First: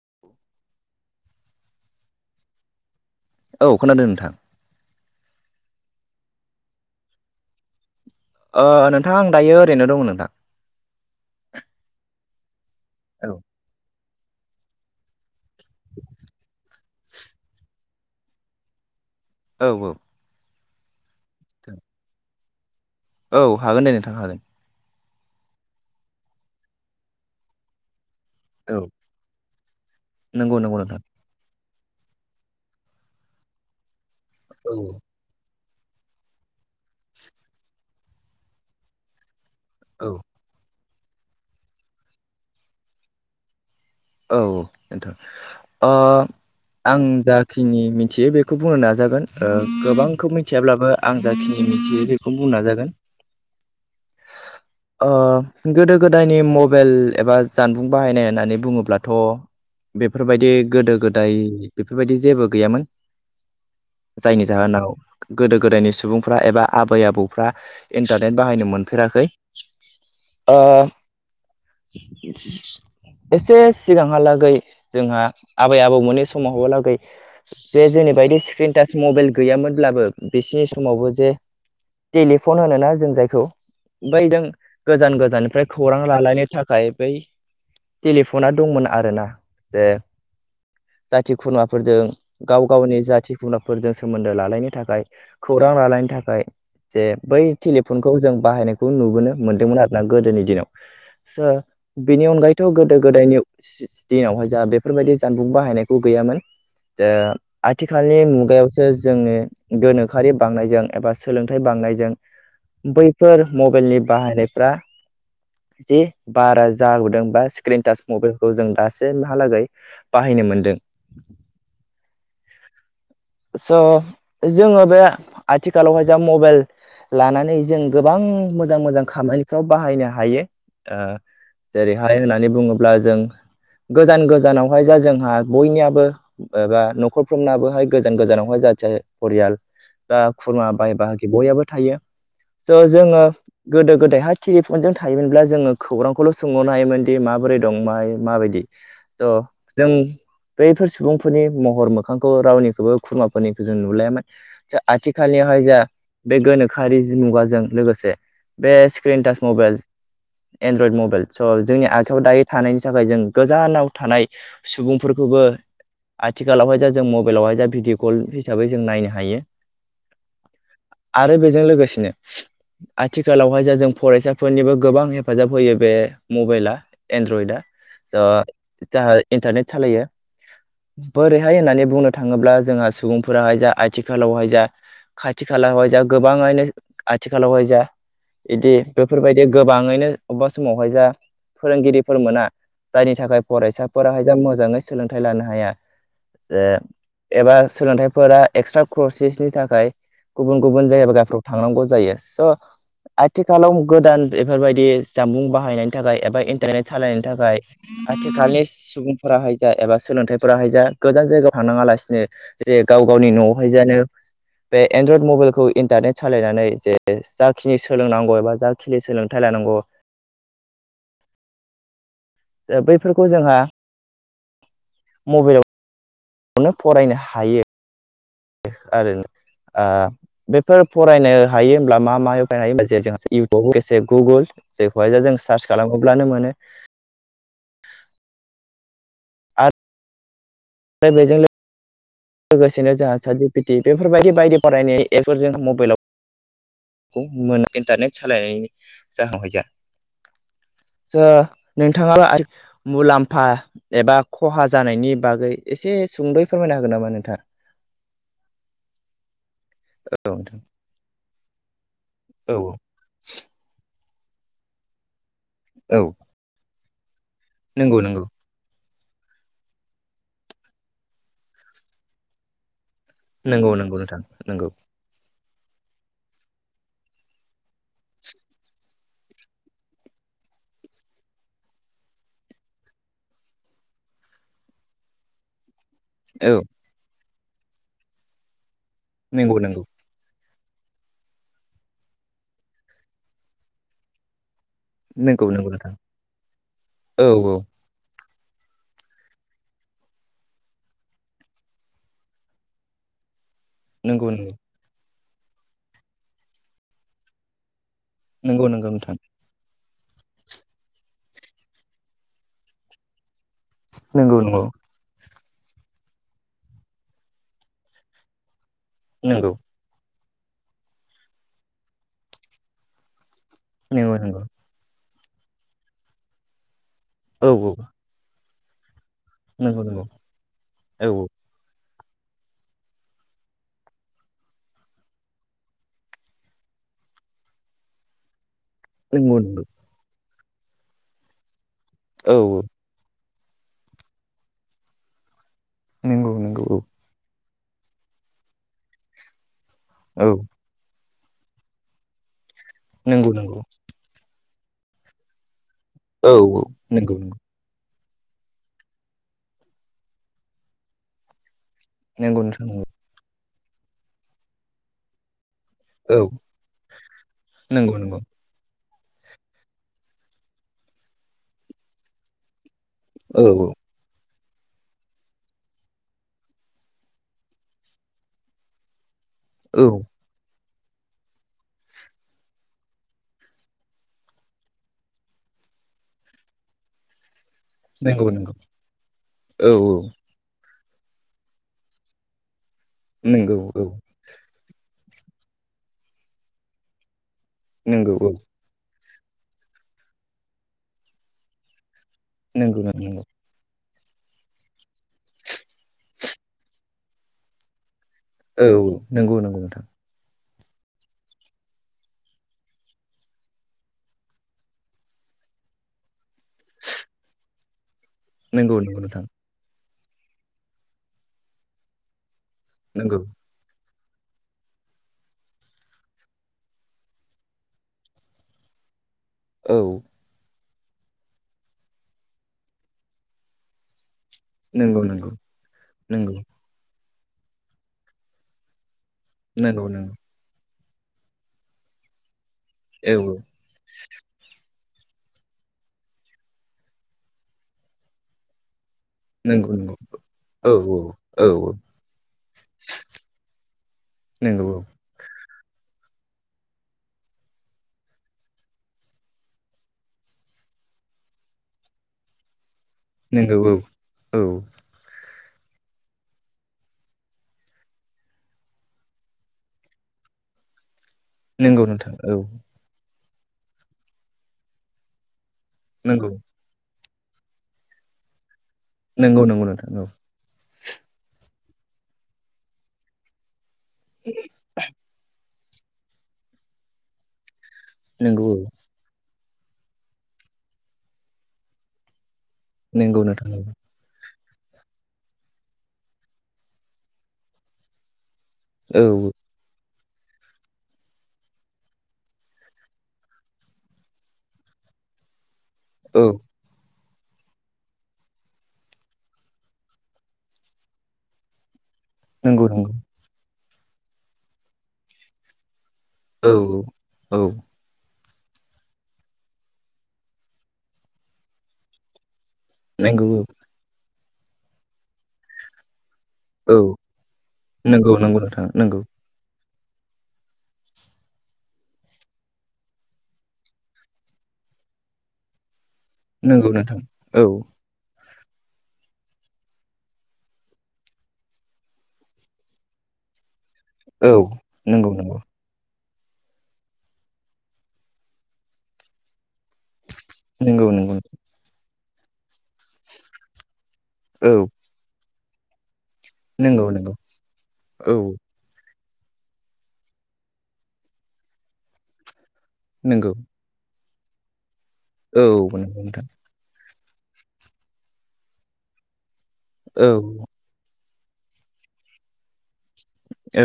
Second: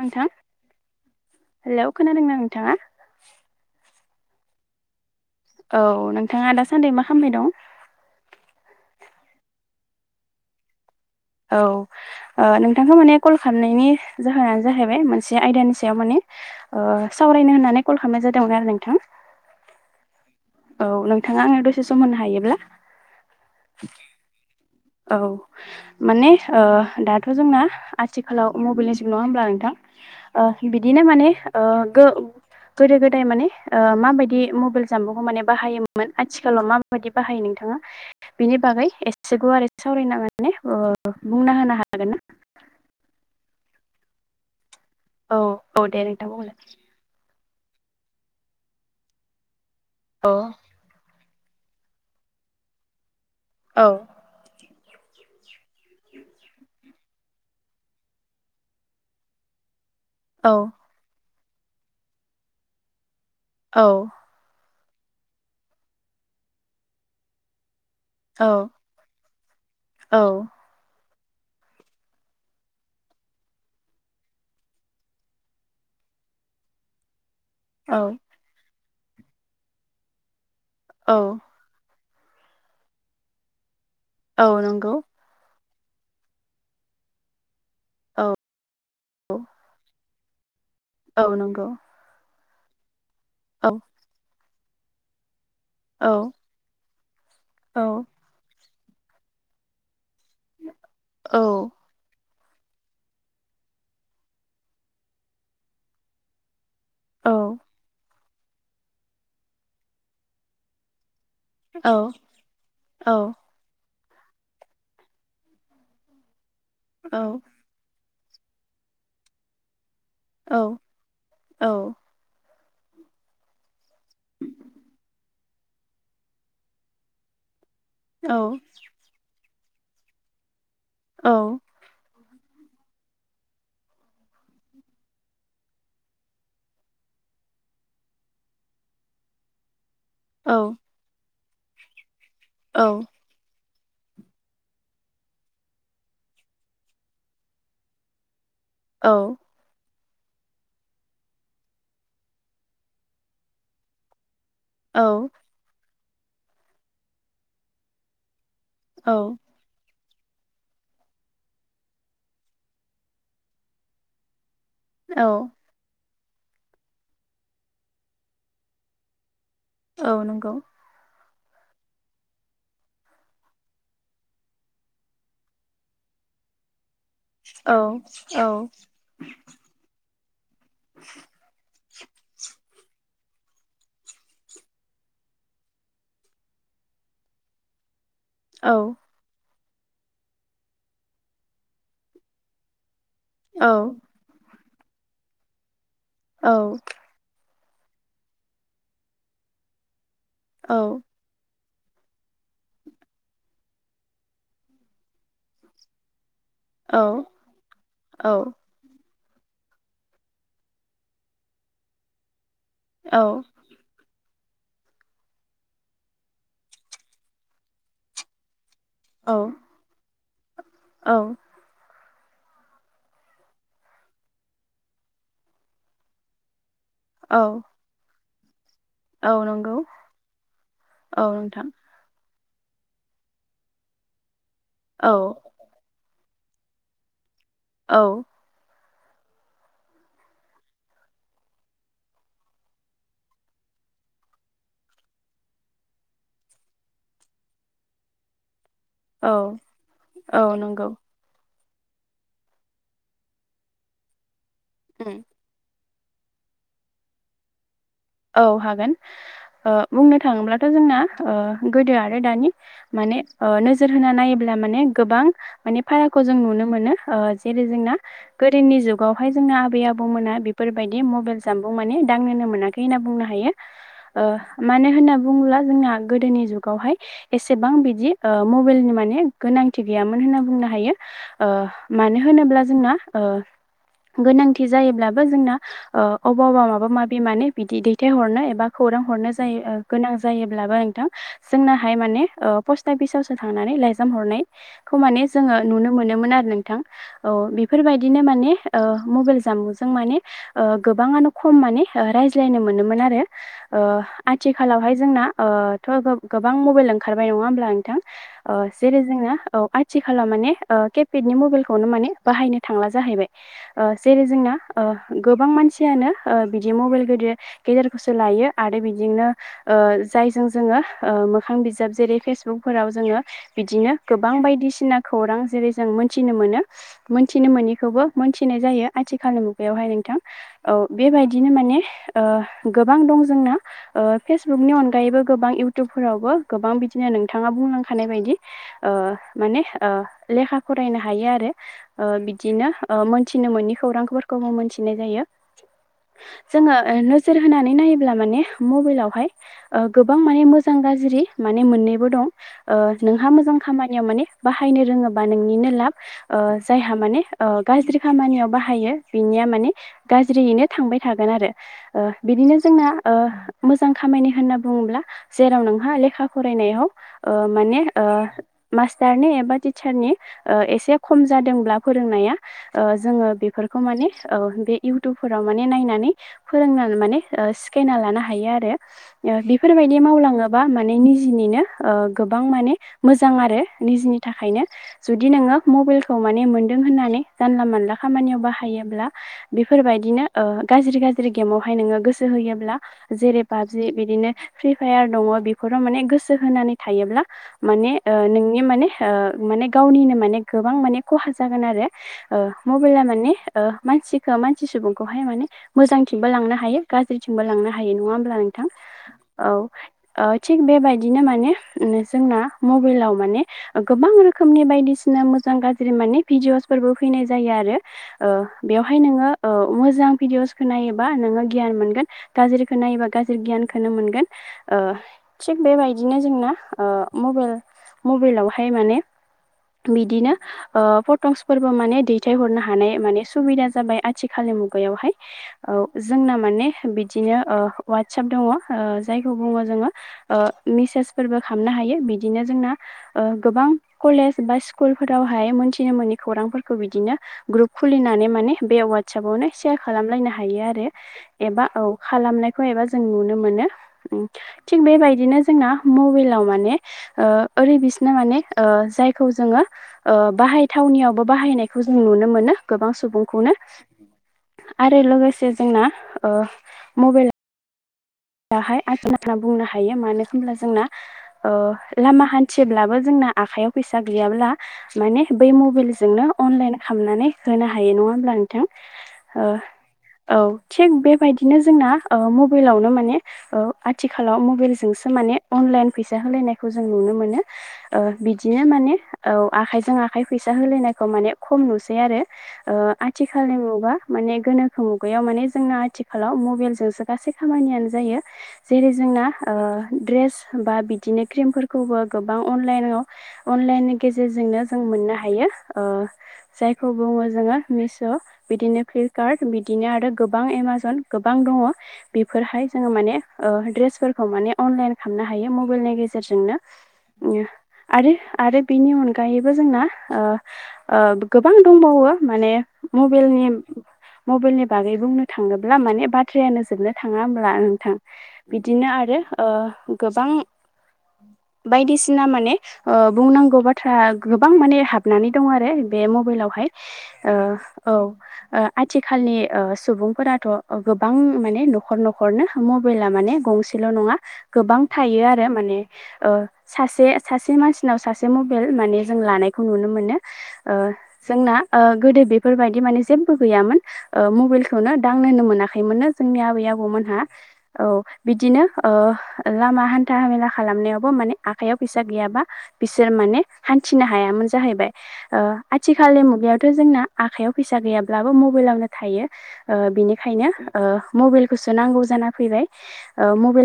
नोंथां हेलौ खोनादोंना नोंथाङा। औ खोनादों नोंथां। औ नोंथाङा दासान्दै मा खामबाय दं। नोंथांङा आं दायो ओरैनो दं नोंथां। औ नोंथांखौ माने औ कल खालामनायनि जाहोनानो जाहैबाय मोनसे एसे आयदानि सायाव माने सावरायनो होननानै कल खालामनाय जादोंमोन आरो नोंथां औ औ औ नोंथाङा आङो दसे सम होनो हायोब्ला औ हागोन दे नोंथांनो हागोन। औ माने दाथ' जोंना आथिखालाव औ मबाइलनि जिब नङा होमब्ला नंगौ नोंथां नंगौ नोंथां बिदिनो माने गोदो गोदाय माने माबायदि औ मबाइल जानबुंखौ माने बाहायोमोन आथिखालाव माबायदि बाहायो नोंथाङा बिनि बागै एसे गुवारै आरो औ सावरायनो ने बुंना होनो हागोन ना? औ औ औ दे बेथ' नोंथां बुंलाय आं जाखि जिनि मिथियो बेखौ बुंनो नाजागोन औ गोबांखौ मिथियाब्लाबो आं जाखिनि मिथियो बेखौनो बुंनाय जागोन। औ गोदो गोदायनि मबाइल एबा जानबुं बाहायनाय होननानै बुङोब्लाथ' औ बेफोरबायदि गोदो गोदाय बेफोरबायदि जेबो गैयामोन। औ जायनि जाहोनाव गोदो गोदायनि सुबुंफ्रा एबा आबै आबौफ्रा इन्टारनेट औ बाहायनो मोनफेराखै [inaudible] एसे सिगाङाहालागै जोंहा आबै आबौ मोनै समाव हालागै जे औ जोंनि बायदि स्क्रिन टाच मबाइल गैयामोनब्लाबो बिसिनि समावबो औ जे टेलिफन होनोना जों जायखौ बै जों औ नंगौ गोजान गोजाननिफ्राय खौरां लालायनो थाखाय बै औ टेलिफना दंमोन आरोना जे औ जाथि नंगौ खुरमाफोरजों गाव गावनि जाथि औ खुरमाफोरजों सोमोन्दो लालायनो थाखाय खौरां लाानायनि औ थाखाय जे बै औ टेलिफनखौ जों बाहायनायखौ नुबोनो मोन्दोंमोन आरो। ना गोदोनि दिनाव औ स बेनि अनगायै थ' गोदो गोदायनि दिनावहाय जोंहा बेफोरबायदि जानबुं बाहायनायखौ गैयामोन। औ आथिखालनि मुगायावसो जोंनि गोनोखोआरि बांनायजों एबा सोलोंथाइ औ बांनायजों बैफोर मबाइलनि बाहायनाय बारा औ जादोंबा मबाइलखौ जों दासिमहालागै बाहायनो मोनदों औ औ स' जोङो बे आथिखालावहाय जा मबाइल लानानै जों गोबां मोजां मोजां खामानिफ्राव बाहायनो हायो। जेरैहाय होननानै बुङोब्ला जों गोजान गोजानावहाय जा जोंहा बयनियाबो एबा न'खरफ्रोनाबोहाय गोजान गोजानावहाय जा फरियाल बा खुरमा बाय बाहागि बययबो थायो स' जोङो गोदो गोदायहाय टेलिफनजों थायोमोनब्ला जोङो खौरांखौल' सोंहरनो हायोमोनदि माबोरै दं माय माबायदि त' जों बैफोर सुबुंफोरनि महर मोखांखौ रावनिखौबो खुरमाफोरनिखौ जों नुलायामोन। औ आथिखालनियावहाय जा बे गोनोखोआरि जि मुगाजों लोगोसे बे screen touch mobile android mobile स' जोंनि आखायाव दायो थानायनि थाखाय जों गोजानाव थानाय औ सुबुंफोरखौबो आथिखालावहाय दा जों मबाइलावहाय जा भिडिअ कल हिसाबै जों नायनो हायो। औ नोंगौ। आरो बेजों लोगोसेनो आ थिखालावहाय जा जों फरायसाफोरनिबो गोबां हेफाजाब होयो बे मबाइला। एन्ड्रइडआ औ आ औ ज जाहा इन्टारनेट सालायो बोरैहाय होननानै बुंनो थाङोब्ला जोंहा सुबुंफोराहाय जा आथिखालावहाय जा खाथि खालायावहाय जा गोबां आइनो आथिखालावहाय जा इदि बेफोरबायदि गोबाङैनो अबबा समावहाय जा फोरोंगिरिफोर मोना जायनि थाखाय औ फरायसाफोराहाय जा मोजाङै सोलोंथाइ लानो हाया औ जे एबा सोलोंथाइफोरा एक्सट्रा कर्सेसनि थाखाय गुबुन औ गुबुन जायगाबा गाफ्र' थांनांगौ जायो स आथिखालाव गोदान बेफोरबायदि जामबुं बाहायनायनि थाखाय एबा इन टारनेट औ सालायनि थाखाय आथिखालनि सुबुं फोराहाय जा एबा सोलोंथाइफोराहाय जा गोजान जायगायाव थांनाङा लासिनो जे गाव गावनि नआवहाय जानो बे एनड्रयड मबाइलखौ इन्टारनेट सालायनानै जे जाखिनि सोलोंनांगौ एबा जा खिनि सोलोंथाइ लानांगौ औ ओ बैफोरखौ जोंहा मबेलाव नो फरायनो हायो। आरो औ नंगौ ओ बैफोर औ फरायनो नोंथां हायो होनब्ला मा मा [inaudible] इउटुब एसे गुगोल औ जेखौहाय जों सार्च खालामोब्लानो मोनो औ आर रो बेजों लो लोगोसेनो जोंहा सा चाट जिपेटि बेफोरबायदि बायदि फरायनाय एपफोरजों मबाइलाव खौ मोनो इन्टारनेट सालायनायनि औ जाहोनावहाय जा। औ नंगौ स' नोंथाङा [inaudible] मुलाम्फा एबा खहा जानायनि बागै एसे सुंदयै फोरमायना हागोन नामा नोंथाङा? औ हागोन ओ बुंनो औ नोंथां थाङोब्लाथ जोंना ओ गोदो आर रो दानि औ माने ओ नोजोर होना नायोब्ला माने गोबां माने औ फारागखौ जों नुनो मोनो। ओ जेरै जोंना नंगौ नंगौ गोदोनि जुग गावहाय जोंना आबै आबौमोना बेफोरबायदि मबाइल जामबुं माने दांनोनो मोना खै होनना बुंनो हायो नंगौ नंगौ नोंथां ओ नंगौ मानो होनना बुङोब्ला जोंहा गोदोनि जुगावहाय एसेबां बिदि ओ मबाइलनि माने गोनांथि गैयामोन होनना बुंनो हायो ओ मानो होनोब्ला जोंना ओ गोनांथि जायोब्लाबो जोंना ओ औ अबावबा माबा माबि मानो बिदि दैथायहरनो एबा खौरां हरनो नंगौ जायो ओ नंगौ गोनां जायो ब्लाबो नोंथां जोंनाहाय माने ओ पस्ट आआफिसावसो थांनानै लाइजाम हरनाय खौ माने नंगौ जोङो नंगौ नुनो नोंथां मोनोमोन आरो नोंथां औ बेफोरबायदिनो माने ओ मबाइल जानबुंजों माने ओ गोबांङानो खम माने ओ रायज्ला सिलायनो मोनोमोन आरो ओ नंगौ नंगौ आथिखालावहाय जोंना ओ थ गोब गोबां मबेल ओंखारबाय नङा होमब्ला नोंथां नंगौ नंगौ जेरै नोंथां जोंना आइ थिखालाव माने ओ केपेदनि मबाइलखौनो माने बाहायनो थांला जाहैबाय ओ जेरै नंगौ जोंना नंगौ ओ गोबां मानसियानो ओ बिदि मबाइल गोदेर गेदेरखौसो लायो। आरो बिदिनो नंगौ ओ जायजों जोङो ओ मोखां बिजाब जेरै फेसबुकफोराव जोङो बिदिनो नंगौ गोबां नंगौ बायदिसिना खौरां जेरै जों मोनथिनो मोनो औ मोनथिनो औ मोनैखौबो मोनथि फनाय जायो। आथिखालनि नंगौ मुगायावहाय नंगौ नोंथां औ बेबायदिनो माने ओ गोबां दं जोंना ओ फेसबुकनि अनगायैबो गोबां इउटुबफोरावबो गोबां बिदिनो नोंथाङा बुंलांखानाय बायदि ओ नंगौ माने नंगौ ओ लेखा फरायनो हायो आरो ओ औ बिदिनो मिथिनो मोननि खौरांफोरखौबो मोनथिनाय जायो नंगौ जोङो नंगौ नोजोर होनानै नायोब्ला माने मबाइलावहाय गोबां औ माने मोजां गाज्रि माने मोननैबो दं ओ नोंहा नंगौ मोजां नंगौ खामानियाव माने बाहायनो रोङोबा नोंनिनो लाब औ ओ जायहा नंगौ माने ओ गाज्रि खामानियाव बाहायो बिनिया माने गाज्रियैनो थांबाय थागोन आरो। ओ नंगौ बिदिनो नोंथां जोंना नंगौ मोजां खामानि होनना बुङोब्ला जेराव नोंहा औ लेखा फरायनायाव ओ माने नंगौ ओ नंगौ मास्टारनि एबा टिचारनि ओ एसे खम जादोंब्ला फोरोंनाया ओ जोङो औ बेफोरखौ माने बे इउटुबफोराव माने नायनानै फोरों माने सिखायना लानो हायो आरो ओ बिफोरबायदि औ मावलाङो। बा माने निजिनिनो ओ गोबां माने मोजां आरो निजिनि थाखायनो जुदि नोङो मबेलखौ मोनदों होननानै जानला मानला नंगौ खामानियाव नंगौ बाहायोब्ला औ औ बेफोरबायदिनो ओ गाज्रि गाज्रि ज्रि गेमावहाय नोङो गोसो होयोब्ला जेरै नंगौ औ पाबजि बिदिनो फ्रि फायार दङ' बेफोराव माने गोसो होनानै थायोब्ला माने नंगौ ओ औ नोंनि माने माने गावनिनो माने गोबां माने ख'हा जागोन आरो। ओ नंगौ नंगौ मबेला नंगौ माने ओ मानसिखो मानसि सुबुंखौहाय माने मोजांथिंबो लांनो हायो गाज्रिथिंबो लांनो हायो नङा होमब्ला औ नोंथां औ नंगौ औ नंगौ नोंथां ओ थिग बेबायदिनो माने ओ जोंना मबेलाव माने गोबां रोखोमनि बायदिसिना मो मोजां गाज्रि माने भिडिअ'सफोरबो फैनाय जायो आरो। ओ नंगौ बेवहाय नंगौ नोंथां नोङो मोजां भिडिअ'सखौ नायोबा नोङो गियान मोनगोन। गाज्रिखो नायोबा नंगौ गाज्रि गियानखनो मोनगोन। गोन ओ थिग बेबायदिनो जोंना ओ मबेल मबेलावहाय माने औ बिदिनो ओ फटकसफोरबो माने दैथायहरनो हानाय माने सुबिदा जाबाय आथ थिखालनि नंगौ मुगायावहाय नंगौ ओ जोंना नंगौ माने बिदिनो वाटसाप दङ। जायखौ बुङो नंगौ जोङो नंगौ ओ मेसेसफोरबो खामनो हायो। बिदिनो जोंना औ ओ औ गोबां कलेज बा स्कु कुल फोरावहाय मोनथिनो मोनि खौरांफोरखौ बिदिनो ग्रुप खुलिनानै माने बे वा [unintelligible] नंगौ नंगौ खालामलायनो हायो आरो एबा औ खालामनायखौ एबा जों नुनो मोनो ओम नंगौ थि औ बेबायदिनो जोंना मबेलाव माने ओ ओरै बिसिना माने ओ जायखौ जोङो बा हाय थावनियावबो बाहायनायखौ जों नुनो मोनो। गोबां सुबुंखौनो नंगौ औ आरो लोगोसे जोंना ओ मबेल हाय [unintelligible] बुंनो हायो मानो होमब्ला जोंना ओ नंगौ नोंथां लामा औ हानथियोब्लाबो जोंना आखाइयाव फैसा गैयाब्ला माने बै नंगौ मबिलजोंनो अनलाइन खामनानै होनो हायो नङा होमब्ला नों नोंगौ नोंगौ नोंथां औ थिग बेबायदिनो जोंना ओ मबेलावनो माने ओ आथिखालाव मबेलजोंसो माने अनलाइन फैसा होलायनायखौ जों नुनो मोनो ओ नंगौ औ बिदिनो माने औ आखाइजों आखाइ फैसा होलायनायखौ माने खम नुसै आरो ओ नंगौ नोंथां आथिखालनि औ [unintelligible] माने गोनोखो मुगायाव माने जोंना आथिखालाव मबेलजोंसो गासै खामानियानो जायो। जेरै जोंना औ ओ ड्रेस बा बिदिनो क्रिमफोरखौबो गोबां अनलाइनाव अनलाइननि गेजेरजोंनो जों मोननो हायो ओ औ जायखौ। बुङो जोङो मिश' बिदिनो फ्लिपकार्ट बिदिनो आरो गोबां एमाजन गोबां दङ'। नंगौ बिफोरहाय जोङो नंगौ माने ओ ड्रेसफोरखौ माने अनलाइन खामनो हायो मबेलनि गेजे औ जेरजोंनो औ ओम आरो आरो बिनि अनगायैबो जोंना ओ ओ गोबां दंबावो माने नंगौ मबेलनि मबेलनि बागै बुंनो थाङोब्ला माने बाथ्रायानो औ जोबनो थाङा ओम नोंथां नंगौ नंगौ नोंथां बिदिनो नंगौ आरो गोबां बायदिसिना माने बुंनांगौ बाथ्रा गोबां माने हाबनानै दं आरो बे मबाइलावहाय नंगौ नोंथां औ ओ। आथिखालनि सुबुंफोराथ गोबां माने न'खर न'खर न'खरनो मबाइला माने गंसेल नङा औ गोबां नंगौ थायो नंगौ आरो माने। सासे सासे मानसिनाव सासे मबाइल माने जों लानायखौ नुनो मोनो। नंगौ नंगौ जोंना गोदो बे बेफोरबायदि माने जेबो गैयामोन औ मबाइलखौनो दांनोननो मोनाखैमोननो जोंनि आबै नंगौ आबौमोन। नंगौ औ बिदिनो लामा हान्था हामेला खालामनायावबो माने आखाइयाव फैसा गैयाबा। बिसोर नंगौ माने हान्थिनो हायामोन जाहैबाय औ नंगौ आथिखालनि नोंथां मुब्लिायावथ जोंना। आखायाव फैसा गैयाब्लाबो मबाइलावनो थायो बिनिखायनो औ मबाइलखौ। नांगौ जाना फैबाय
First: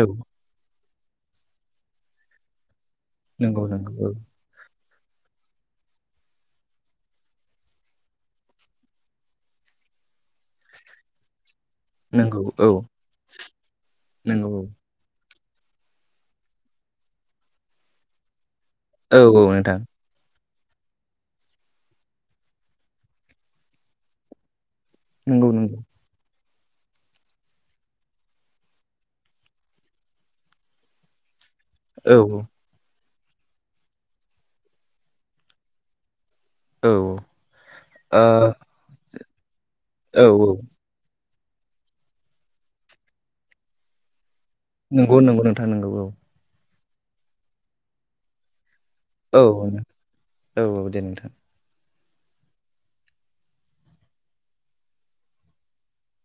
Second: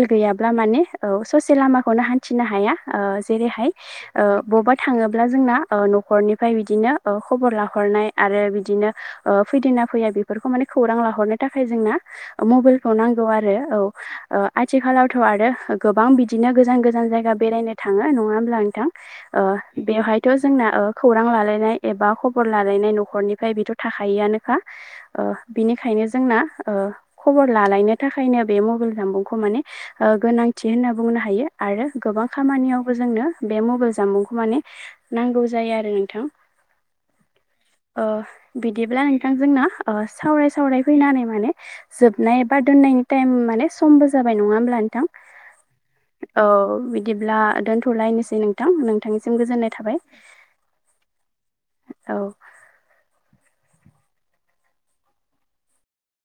औ गैयाब्ला माने ससे लामाखौनो हान्थिनो हाया। नंगौ जेरैहाय नंगौ औ बबावबा। थाङोब्ला जोंना न'खरनिफ्राय बिदिनो खबर लाहरनाय आरो बिदिनो फै। फैया बेफोरखौ मान खौरां लाहरनो थाखाय जोंना नंगौ औ मबाइलखौ नांगौ आरो औ नंगौ आथिखालावथ आरो। गोबां बिदिनो गोजान गोजान जायगा बेरायनो थाङो नङा होमब्ला नोंथां औ औ नोंथां बेवहायथ' जोंना खौरां लालायनाय एबा खबर लालायनाय न'खरनिफ्राय बेथ थाखआनोखा नंगौ नंगौ बिनिखायनो जोंना खबर लालायनो थाखायनो बे मबाइल जाम बुंखौ माने गोनांथि होनना बुंनो हायो। आरो औ गोबां खामानियावबो जोंनो बे मबाइल जामुंखौ माने नांगौ जायो आरो नोंथां। औ ओ अ बिदिब्ला थां जोंना औ सावराय औ सावराय फैनानै माने जोब नाय एबा दोननायनि टाइम माने समबो जाबाय नङा होमब्ला नोंथां नंगौ नंगौ नोंथां नंगौ औ। बिदिब्ला दोनथलायनोसै नोंथां नोंथांनिसिम औ गोजोननाय थाबाय। औ औ दे नोंथां औ।